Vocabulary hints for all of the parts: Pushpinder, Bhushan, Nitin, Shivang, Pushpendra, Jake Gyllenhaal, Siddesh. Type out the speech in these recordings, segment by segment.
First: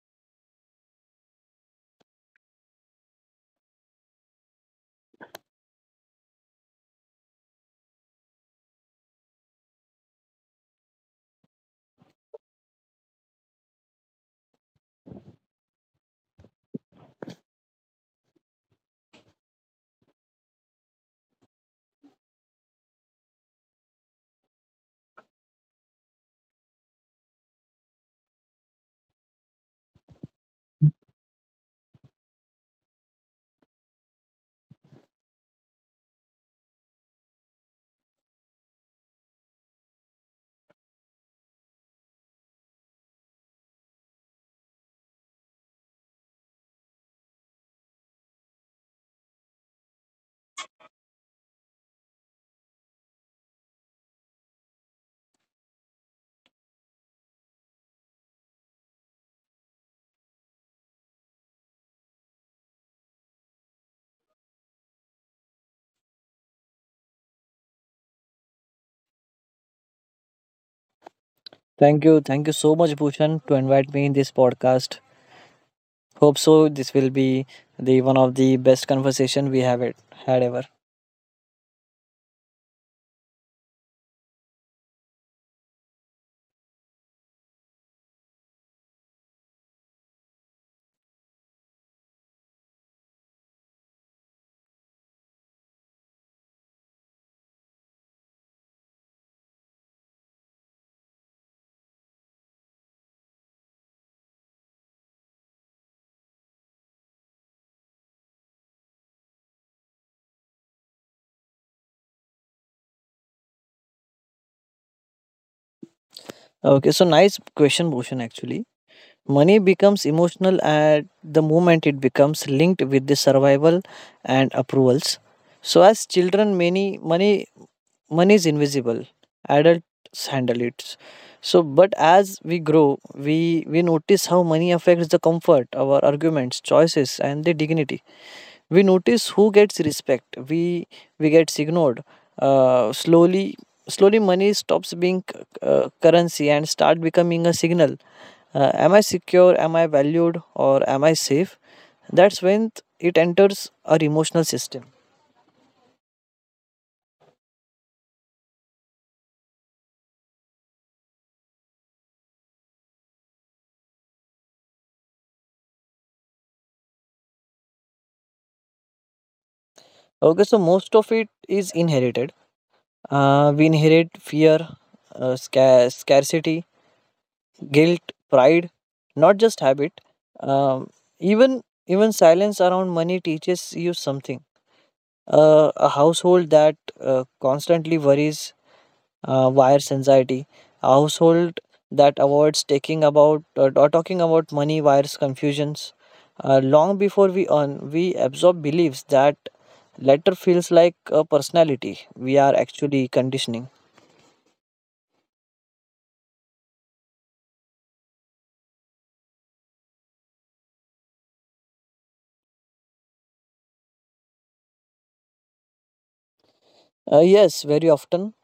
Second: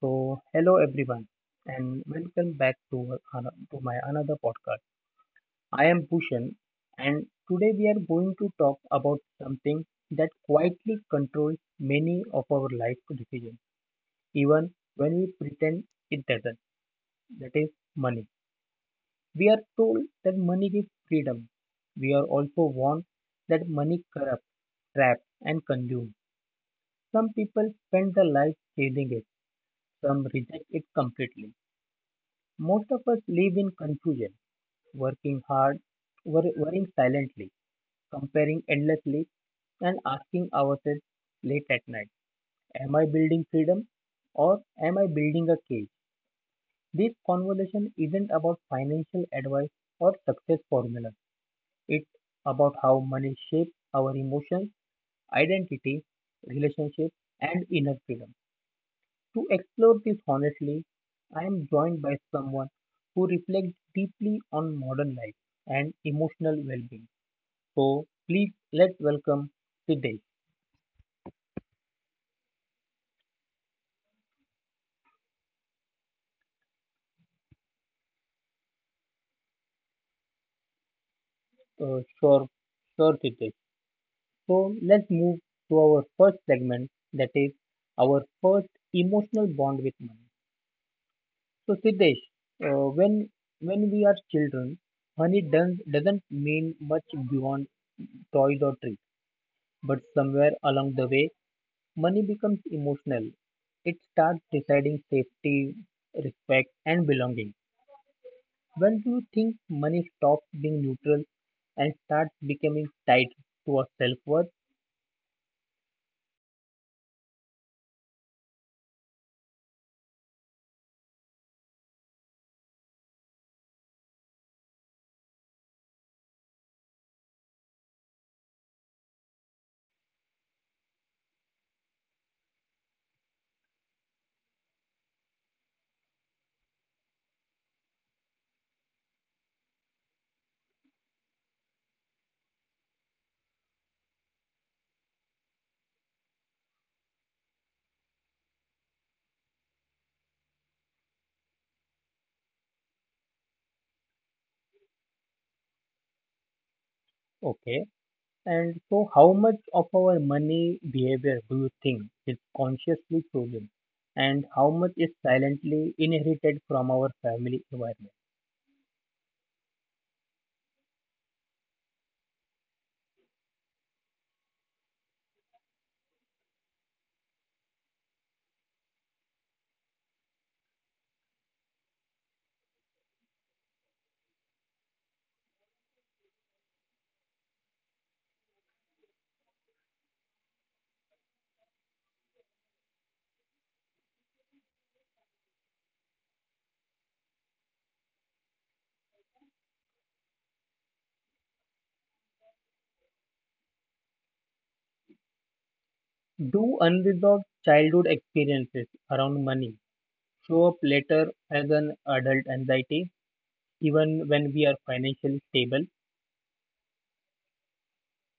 So, hello everyone, and welcome back to my another podcast. I am Bhushan, and today we are going to talk about something that quietly controls many of our life decisions, even when we pretend it doesn't. That is money. We are told that money gives freedom. We are also warned that money corrupts, traps, and consumes. Some people spend their life chasing it. Some reject it completely. Most of us live in confusion, working hard, worrying silently, comparing endlessly, and asking ourselves late at night, am I building freedom or am I building a cage? This conversation isn't about financial advice or success formulas. It's about how money shapes our emotions, identity, relationships, and inner freedom. To explore this honestly, I am joined by someone who reflects deeply on modern life and emotional well being. So, please let's welcome Siddesh. Thank you. Thank you so much, Bhushan, to invite me in this podcast. Hope so this will be the one of the best conversation we have it had ever. Sure, sure, Siddesh. So, let's move to our first segment, that is our first emotional bond with money. So, Siddesh, when when we are children, doesn't mean much beyond toys or treats, but somewhere along the way, money becomes emotional. It starts deciding safety, respect, and belonging. When do you think money stops being neutral and starts becoming tied to our self worth? Okay, so nice question, Bhushan actually. Money becomes emotional at the moment it becomes linked with the survival and approvals. So as children many money money is invisible. Adults handle it. So but as we grow, we notice how money affects the comfort, our arguments, choices and the dignity. We notice who gets respect, we gets ignored. uh, slowly slowly money stops being currency and start becoming a signal. Am I secure, am I valued, or am I safe? That's when it enters our emotional system. Okay. And so, how much of our money behavior do you think is consciously chosen, and how much is silently inherited from our family environment? Okay, so most of it is inherited. We inherit fear, scarcity, guilt, pride, not just habit. um, Even silence around money teaches you something. A household that constantly worries wires anxiety. A household that avoids taking about or talking about money wires confusions. Long before we earn, we absorb beliefs that later feels like a personality we are actually conditioning. Do unresolved childhood experiences around money show up later as an adult anxiety, even when we are financially stable? Yes, very often.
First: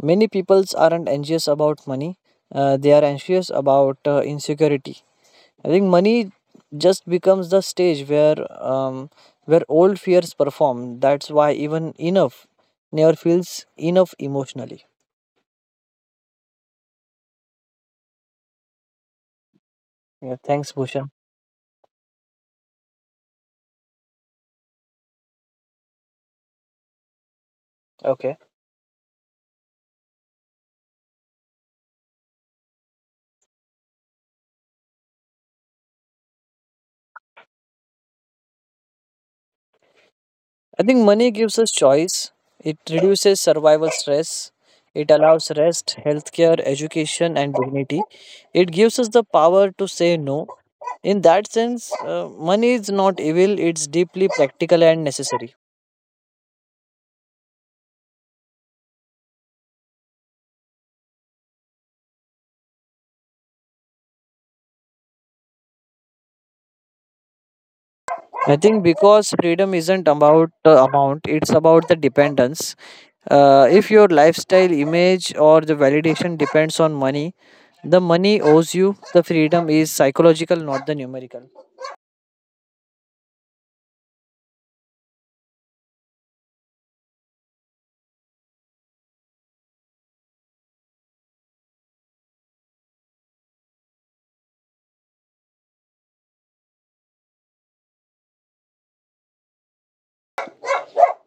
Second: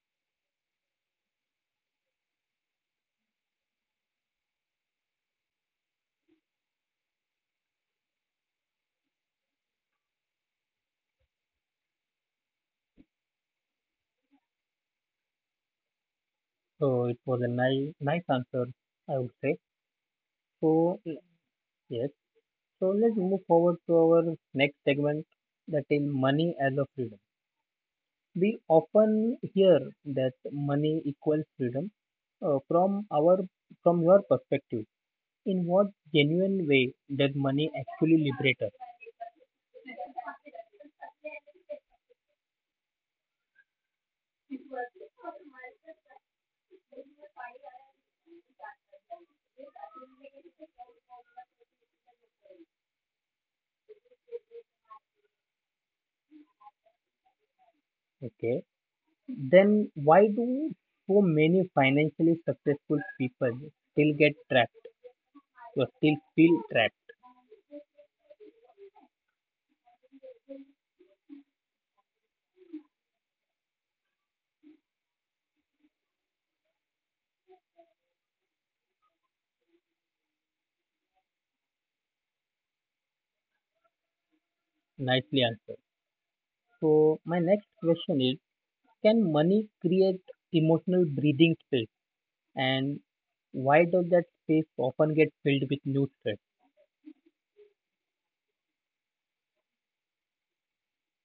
Many peoples aren't anxious about money. They are anxious about insecurity. I think money just becomes the stage where, um, where old fears perform. That's why even enough never feels enough emotionally. So it was a nice answer, I would say. Yeah, thanks, So Bhushan. l- yes, so let's move forward to our next segment, that is money as a freedom. Okay. We often hear that money equals freedom. Uh, from our from your perspective, in what genuine way does money actually liberate us? I think money gives us choice. It reduces survival stress. It allows rest, healthcare, education, and dignity. It gives us the power to say no. In that sense, money is not evil, it's deeply practical and necessary. Okay, then why do so many financially successful people still get trapped, or still feel trapped? I think because freedom isn't about the amount, it's about the dependence. If your lifestyle image or the validation depends on money, the money owes you. The freedom is psychological, not the numerical. Nicely answered. So my next question is, can money create emotional breathing space, and why does that space often get filled with new stress?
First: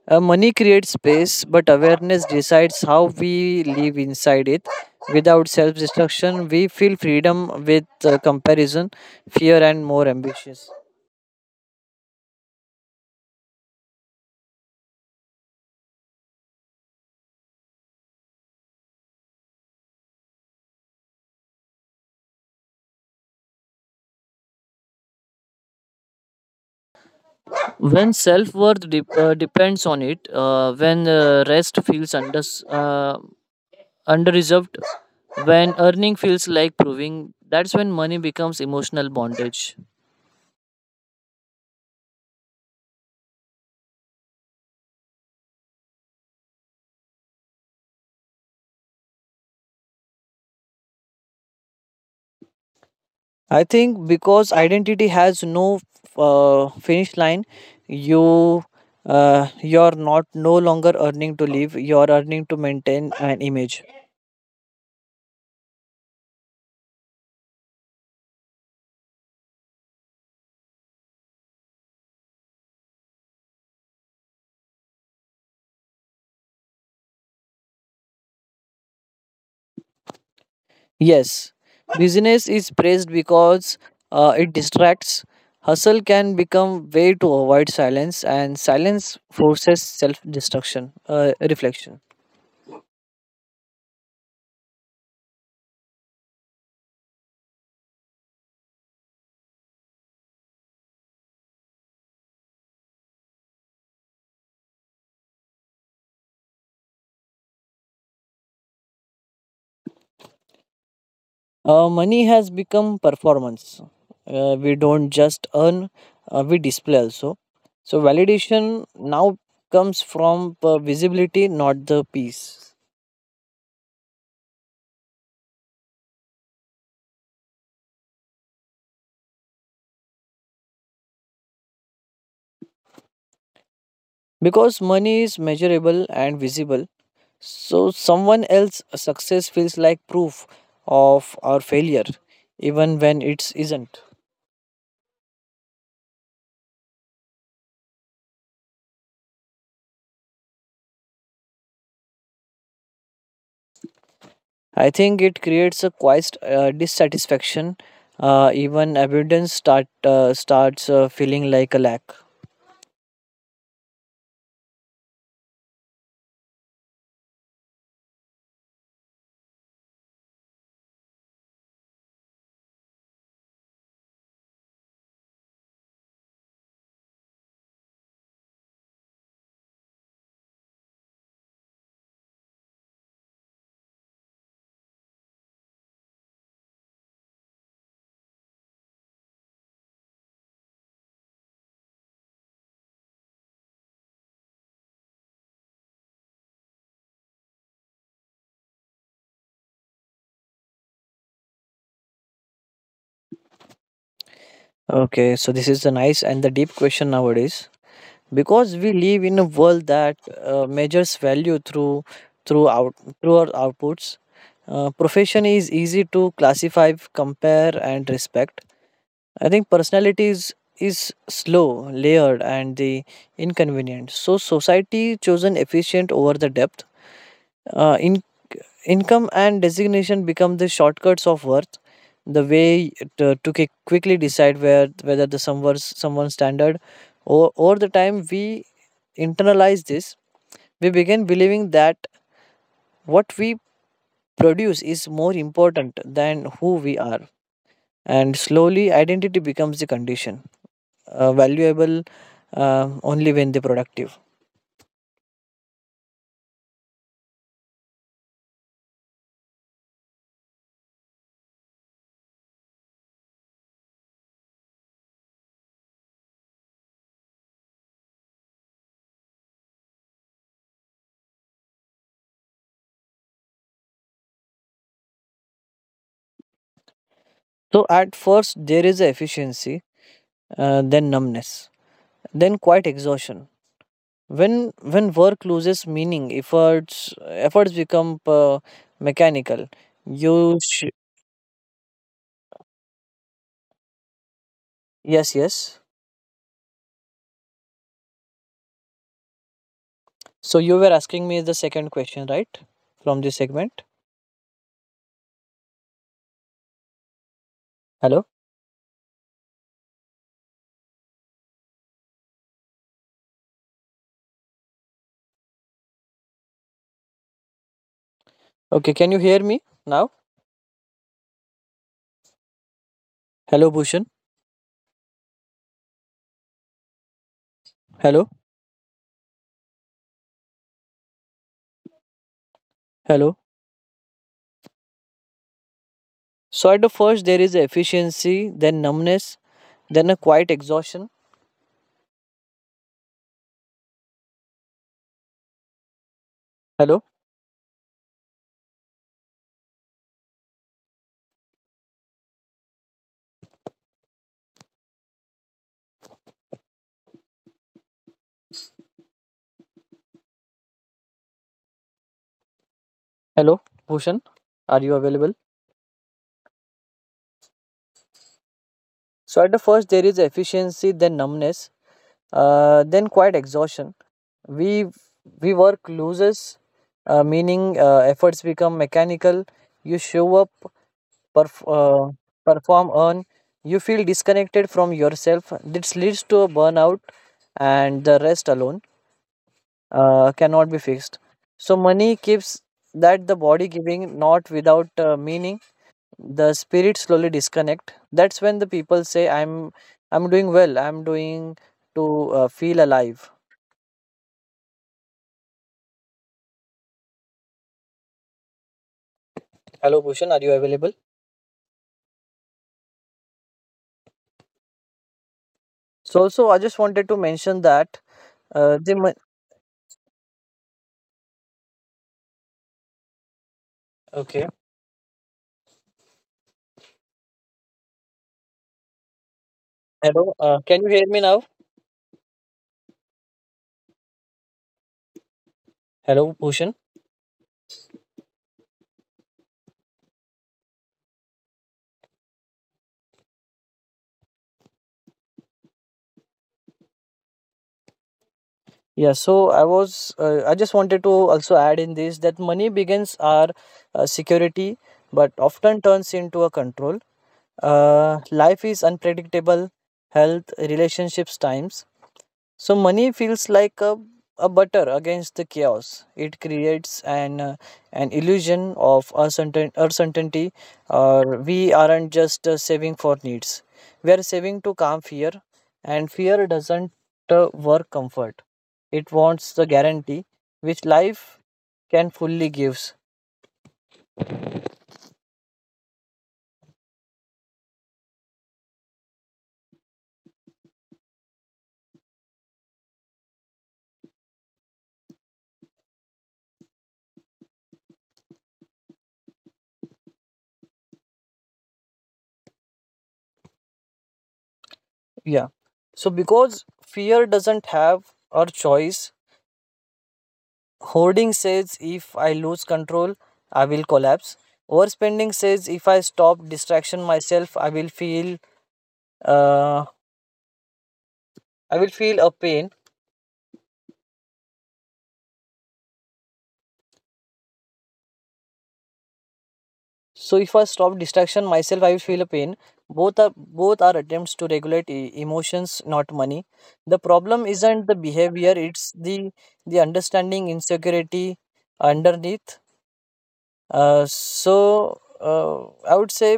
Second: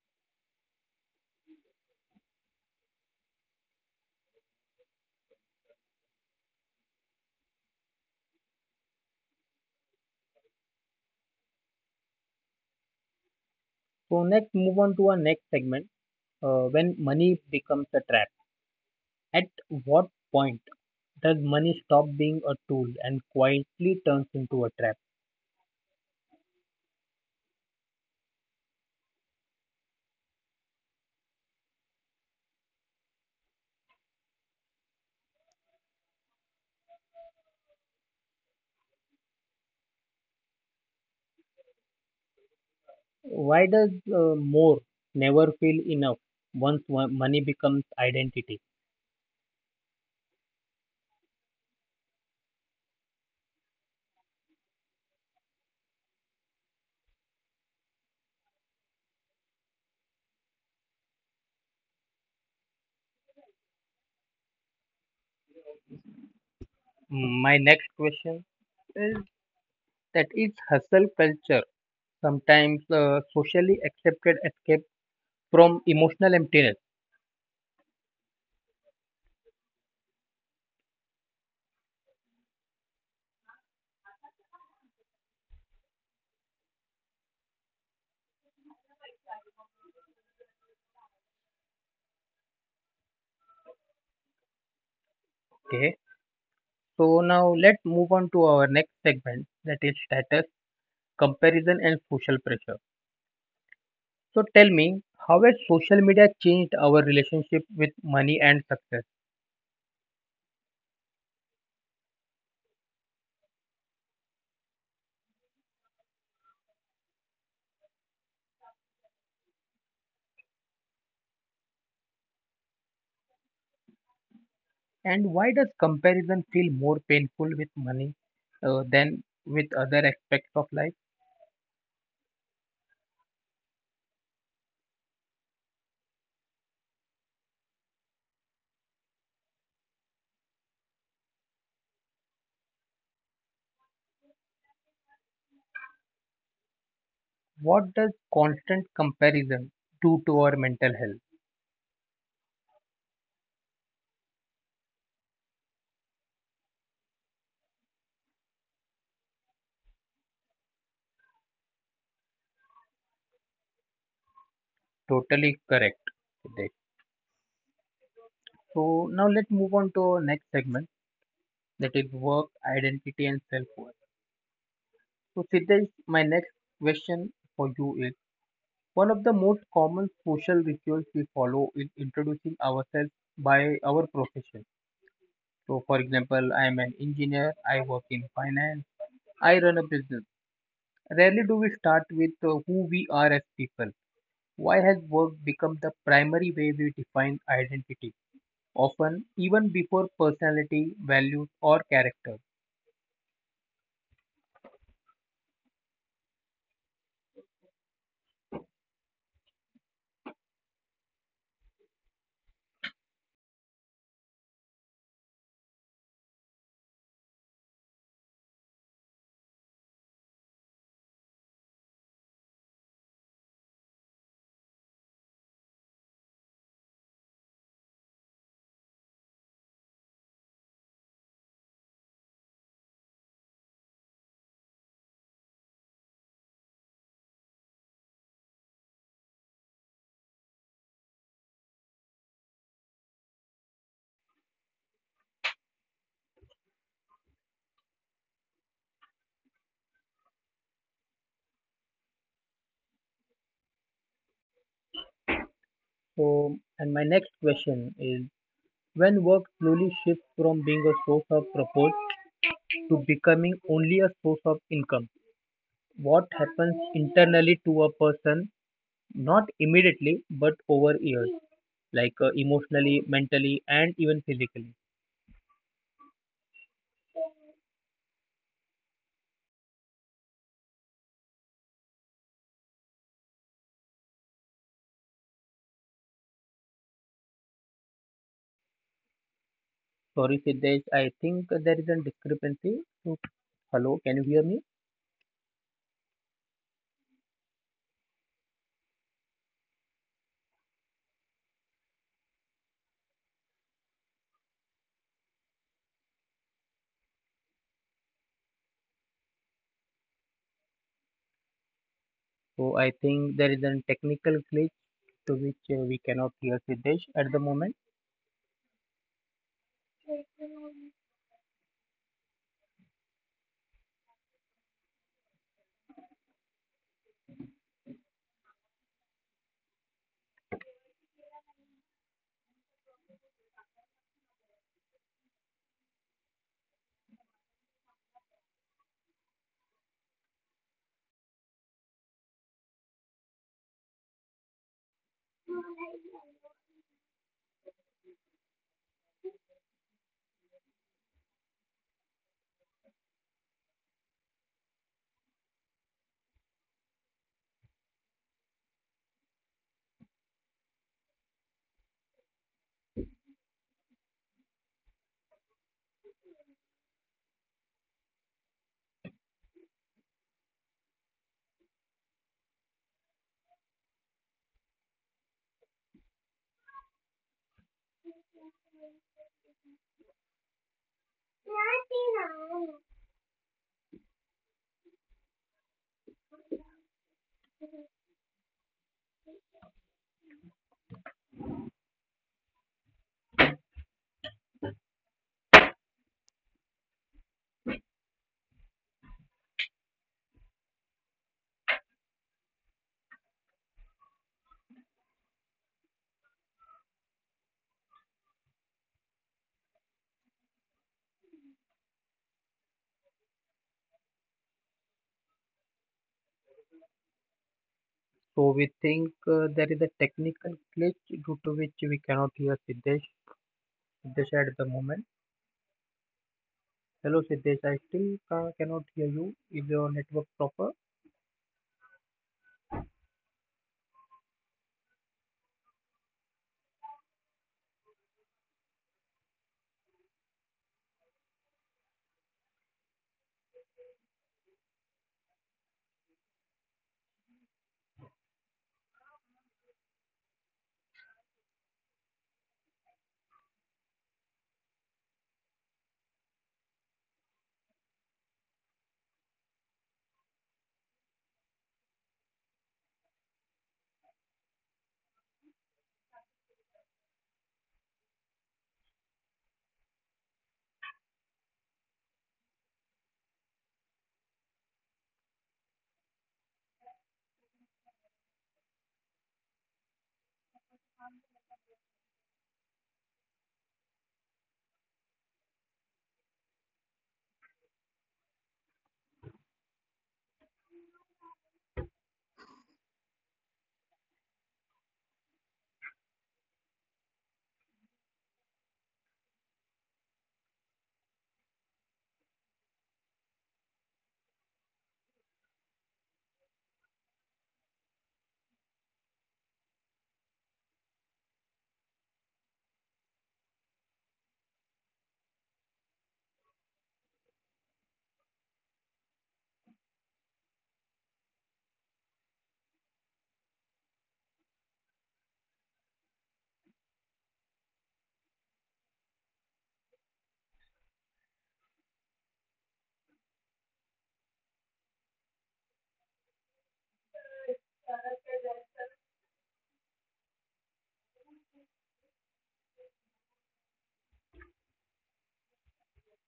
Money creates space, but awareness decides how we live inside it. Without self destruction, we feel freedom with comparison, fear, and more ambitious. So next, move on to our next segment, when money becomes a trap. At what point does money stop being a tool and quietly turns into a trap? When self worth depends on it, when rest feels under, uh, under reserved, when earning feels like proving, that's when money becomes emotional bondage. Why does more never feel enough once money becomes identity? I think because identity has no finish line. You uh, you're not no longer earning to live. You're earning to maintain an image. Mm, my next question is, that is hustle culture sometimes socially accepted escape from emotional emptiness. Yes, business is praised because it distracts. Hustle can become way to avoid silence, and silence forces reflection. Okay, so now let's move on to our next segment, that is status, comparison, and social pressure. So tell me, how has social media changed our relationship with money and success, Money has become performance. We don't just earn, we display also. So validation now comes from visibility, not the piece. and why does comparison feel more painful with money than with other aspects of life? Because money is measurable and visible, so someone else's success feels like proof of our failure, even when it isn't. What does constant comparison do to our mental health? I think it creates a quiet dissatisfaction. Even abundance starts feeling like a lack. Totally correct, Siddesh. So now let's move on to our next segment, that is work, identity, and self worth. So, Siddesh, my next question for you is, one of the most common social rituals we follow is introducing ourselves by our profession. So, for example, I am an engineer, I work in finance, I run a business. Rarely do we start with who we are as people. Why has work become the primary way we define identity, often even before personality, values, or character? Okay, so this is a nice and the deep question nowadays because we live in a world that measures value through out through our outputs. Profession is easy to classify, compare, and respect. I think personality is slow, layered, and the inconvenient. So society chosen efficient over the depth. In, income and designation become the shortcuts of worth. The way to quickly decide where whether the someone's standard, or over the time we internalize this, we begin believing that what we produce is more important than who we are, and slowly identity becomes the condition, valuable only when they're productive. So, and my next question is, when work slowly shifts from being a source of purpose to becoming only a source of income, what happens internally to a person, not immediately but over years, like emotionally, mentally, and even physically? So at first there is a efficiency, then numbness, then quite exhaustion when work loses meaning, efforts become mechanical. Sorry, you Siddesh, sh- I think there is a discrepancy. So, hello, can you hear me? yes, yes, so you were asking me the second question right from this segment. Hello. So, I think there is a technical glitch to which we cannot hear Siddesh at the moment. Okay, can you hear me now? Hello, Bhushan. Hello. Hello. So at the first there is efficiency, then numbness, then a quiet exhaustion. Hello. Hello. Bhushan, are you available? So at the first there is efficiency, then numbness, then quiet exhaustion. We we work loses meaning, efforts become mechanical. You show up, perf- uh, perform, earn. You feel disconnected from yourself. This leads to a burnout, and the rest alone cannot be fixed. So money keeps that the body giving, not without meaning. The spirit slowly disconnect. That's when the people say, I'm doing well. I'm doing to feel alive." Hello, Bhushan. Are you available? So also, I just wanted to mention that So, we uh, the mon- think there is a technical glitch due to which we cannot hear Siddesh okay. at the moment. Hello Siddesh, I still cannot hear you. Is your network Hello, proper? Can you hear me now? Hello, Bhushan. Yeah, so I was, I just wanted to also add in this that money begins our security, but often turns into a control. Life is unpredictable, health, relationships, times. So money feels like a butter against the chaos. It creates an illusion of uncertainty. Uh, we aren't just saving for needs. We are saving to calm fear, and fear doesn't work comfort. It wants the guarantee which life can fully gives. Yeah. So because fear doesn't have our choice, hoarding says if I lose control, I will collapse. Overspending says if I stop distraction myself, uh, I will feel a pain. So if I stop distraction myself, I will feel a pain. Both are attempts to regulate emotions, not money. The problem isn't the behavior; it's the understanding insecurity underneath. So I would say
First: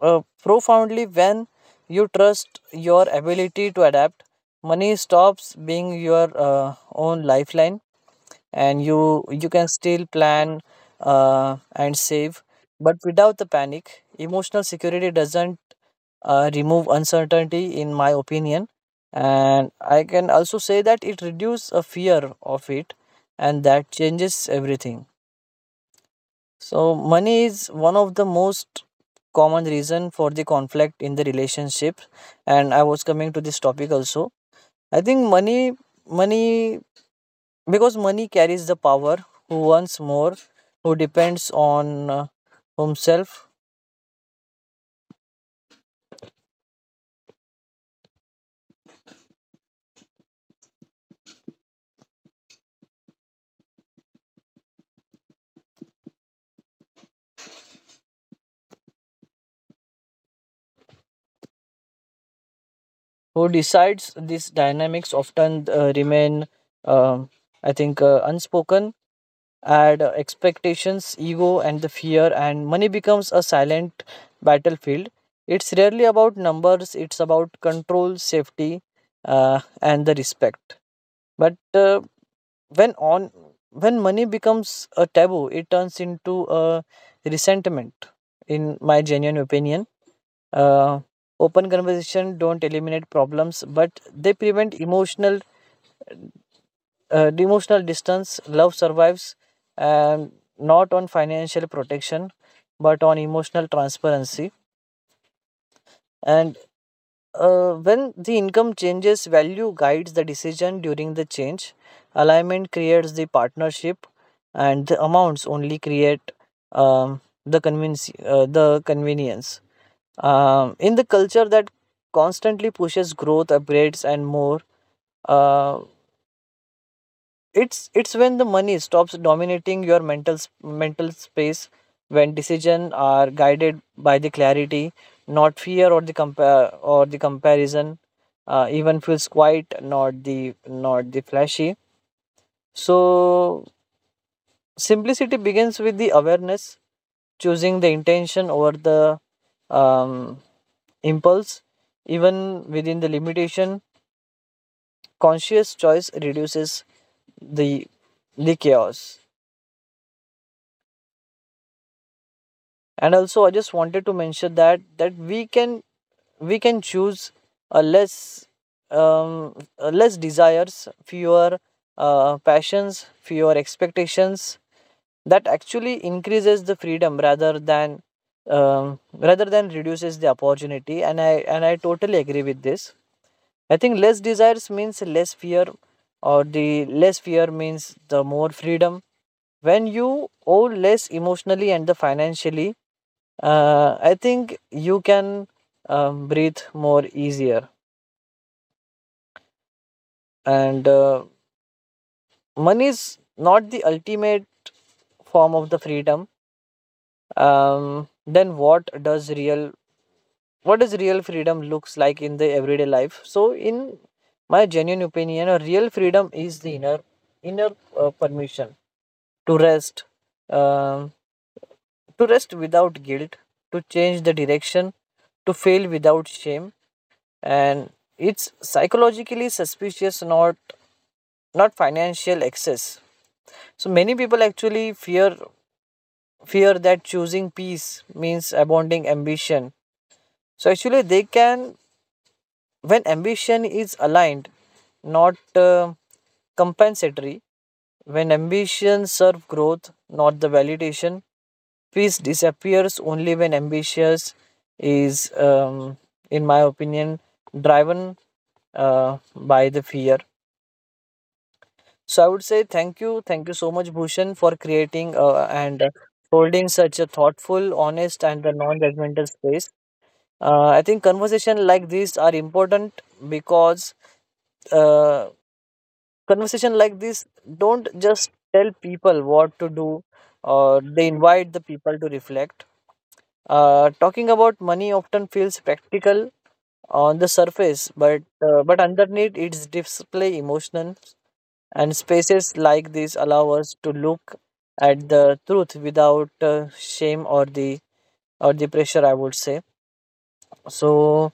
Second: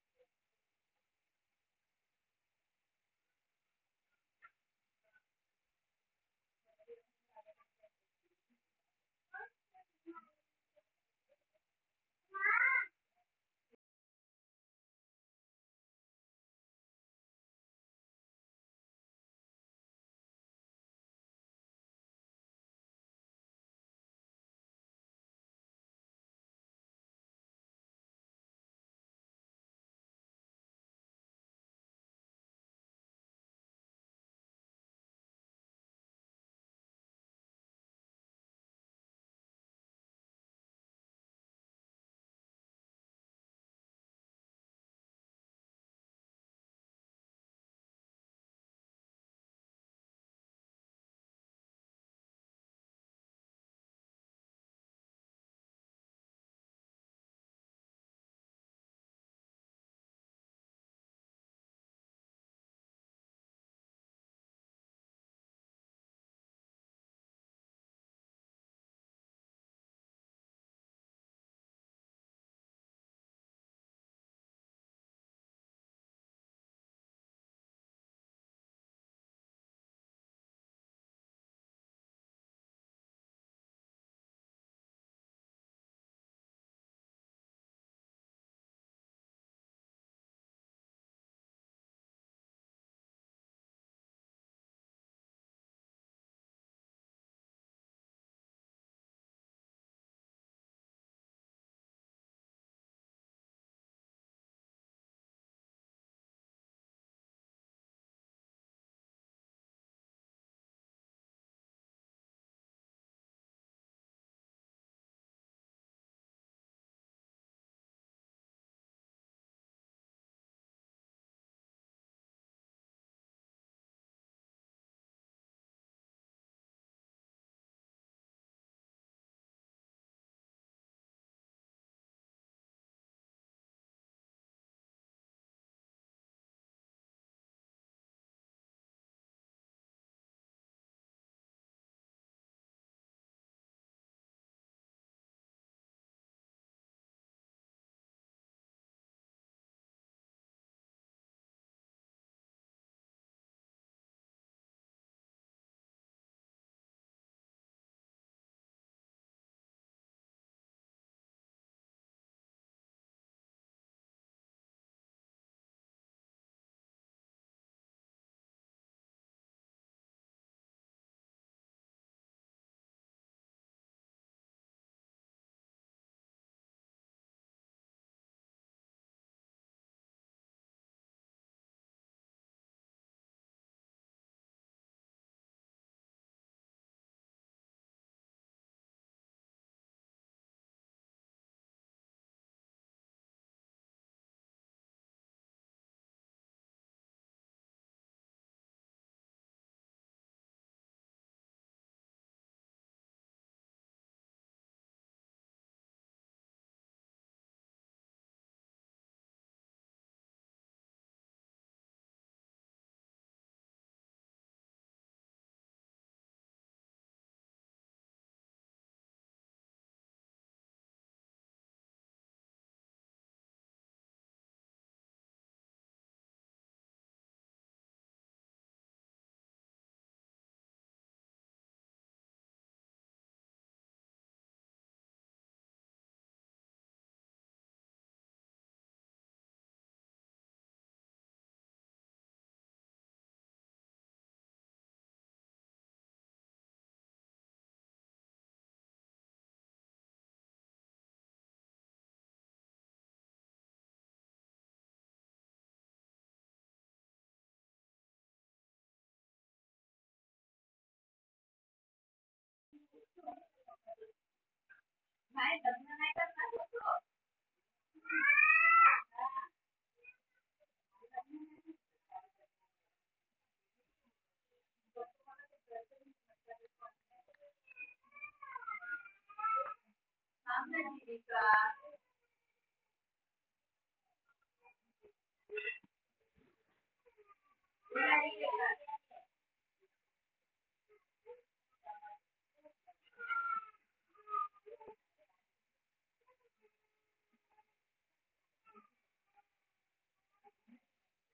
profoundly, when you trust your ability to adapt, money stops being your own lifeline, and you can still plan and save, but without the panic. Emotional security doesn't remove uncertainty, in my opinion, and I can also say that it reduces a fear of it, and that changes everything. So money is one of the most common reason for the conflict in the relationship, and I was coming to this topic also. I think money because money carries the power. Who wants more, who depends on himself, who decides these dynamics often remain, um I think unspoken. Add expectations, ego, and the fear, and money becomes a silent battlefield. It's rarely about numbers, it's about control, safety, and the respect. But when on when money becomes a taboo, it turns into a resentment. In my genuine opinion, uh, open conversation don't eliminate problems, but they prevent emotional emotional distance. Love survives, and not on financial protection but on emotional transparency, and when the income changes, value guides the decision. During the change, alignment creates the partnership, and the amounts only create um, the convenience, the convenience. In the culture that constantly pushes growth, upgrades, and more, uh, it's when the money stops dominating your mental space, when decisions are guided by the clarity, not fear or the comparison. Even feels quiet, not the flashy. So simplicity begins with the awareness, choosing the intention over the um, impulse. Even within the limitation, conscious choice reduces the the chaos. And also I just wanted to mention that we can, choose a less, um, a less desires, fewer passions, fewer expectations, that actually increases the freedom um, rather than reduces the opportunity. And I totally agree with this. I think less desires means less fear, or the less fear means the more freedom. When you owe less emotionally and the financially, I think you can breathe more easier. And money is not the ultimate form of the freedom. Then what does real freedom looks like in the everyday life? So in my genuine opinion, a real freedom is the inner permission to rest, um to rest without guilt, to change the direction, to fail without shame, and it's psychologically suspicious, not financial excess. So many people actually fear that choosing peace means abounding ambition. So actually they can, when ambition is aligned, not compensatory, when ambition serves growth, not the validation, peace disappears only when ambitious is, in my opinion, driven by the fear. So I would say thank you so much, Bhushan, for creating and holding such a thoughtful, honest, and a non-judgmental space. I think conversation like these are important because, uh, conversation like this don't just tell people what to do, or they invite the people to reflect. Talking about money often feels practical on the surface, but underneath it's deeply emotional. And spaces like this allow us to look at the truth without shame or the pressure, I would say. So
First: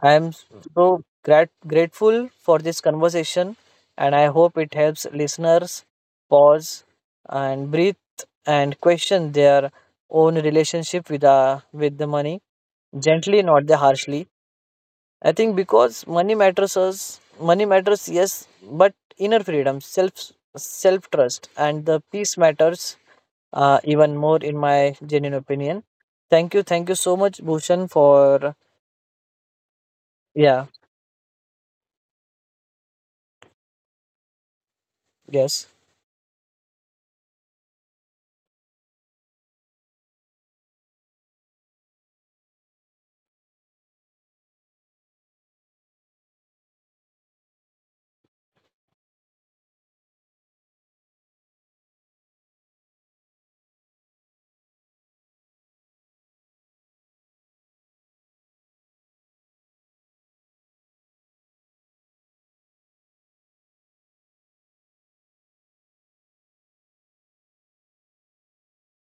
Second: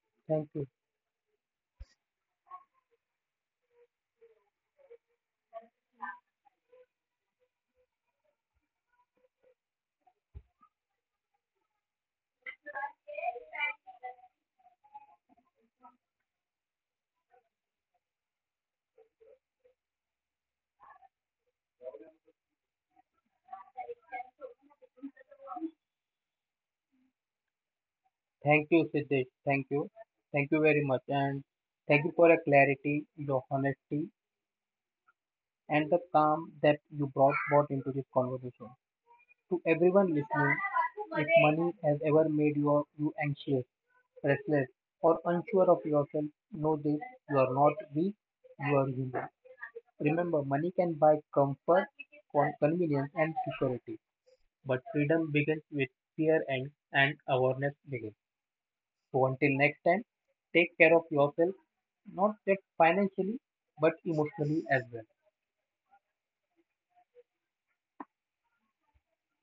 I am Thank you. so grateful for this conversation, and I hope it helps listeners pause and breathe and question their own relationship with the money gently, not the harshly. I think because money matters us, money matters, yes, but inner freedom, self trust, and the peace matters even more in my genuine opinion. Thank you so much, Bhushan, for Thank you, Siddesh. Thank you. Thank you yeah, very much. And thank you for your clarity, your honesty, yes. and the calm that you brought into this conversation. To everyone listening, if money has ever made you anxious, restless, or unsure of yourself, know this, you are not weak, you are human. Remember, money can buy comfort, convenience, and security. But freedom begins with fear and awareness begins. So until next time, take care of yourself, not just financially, but emotionally as well.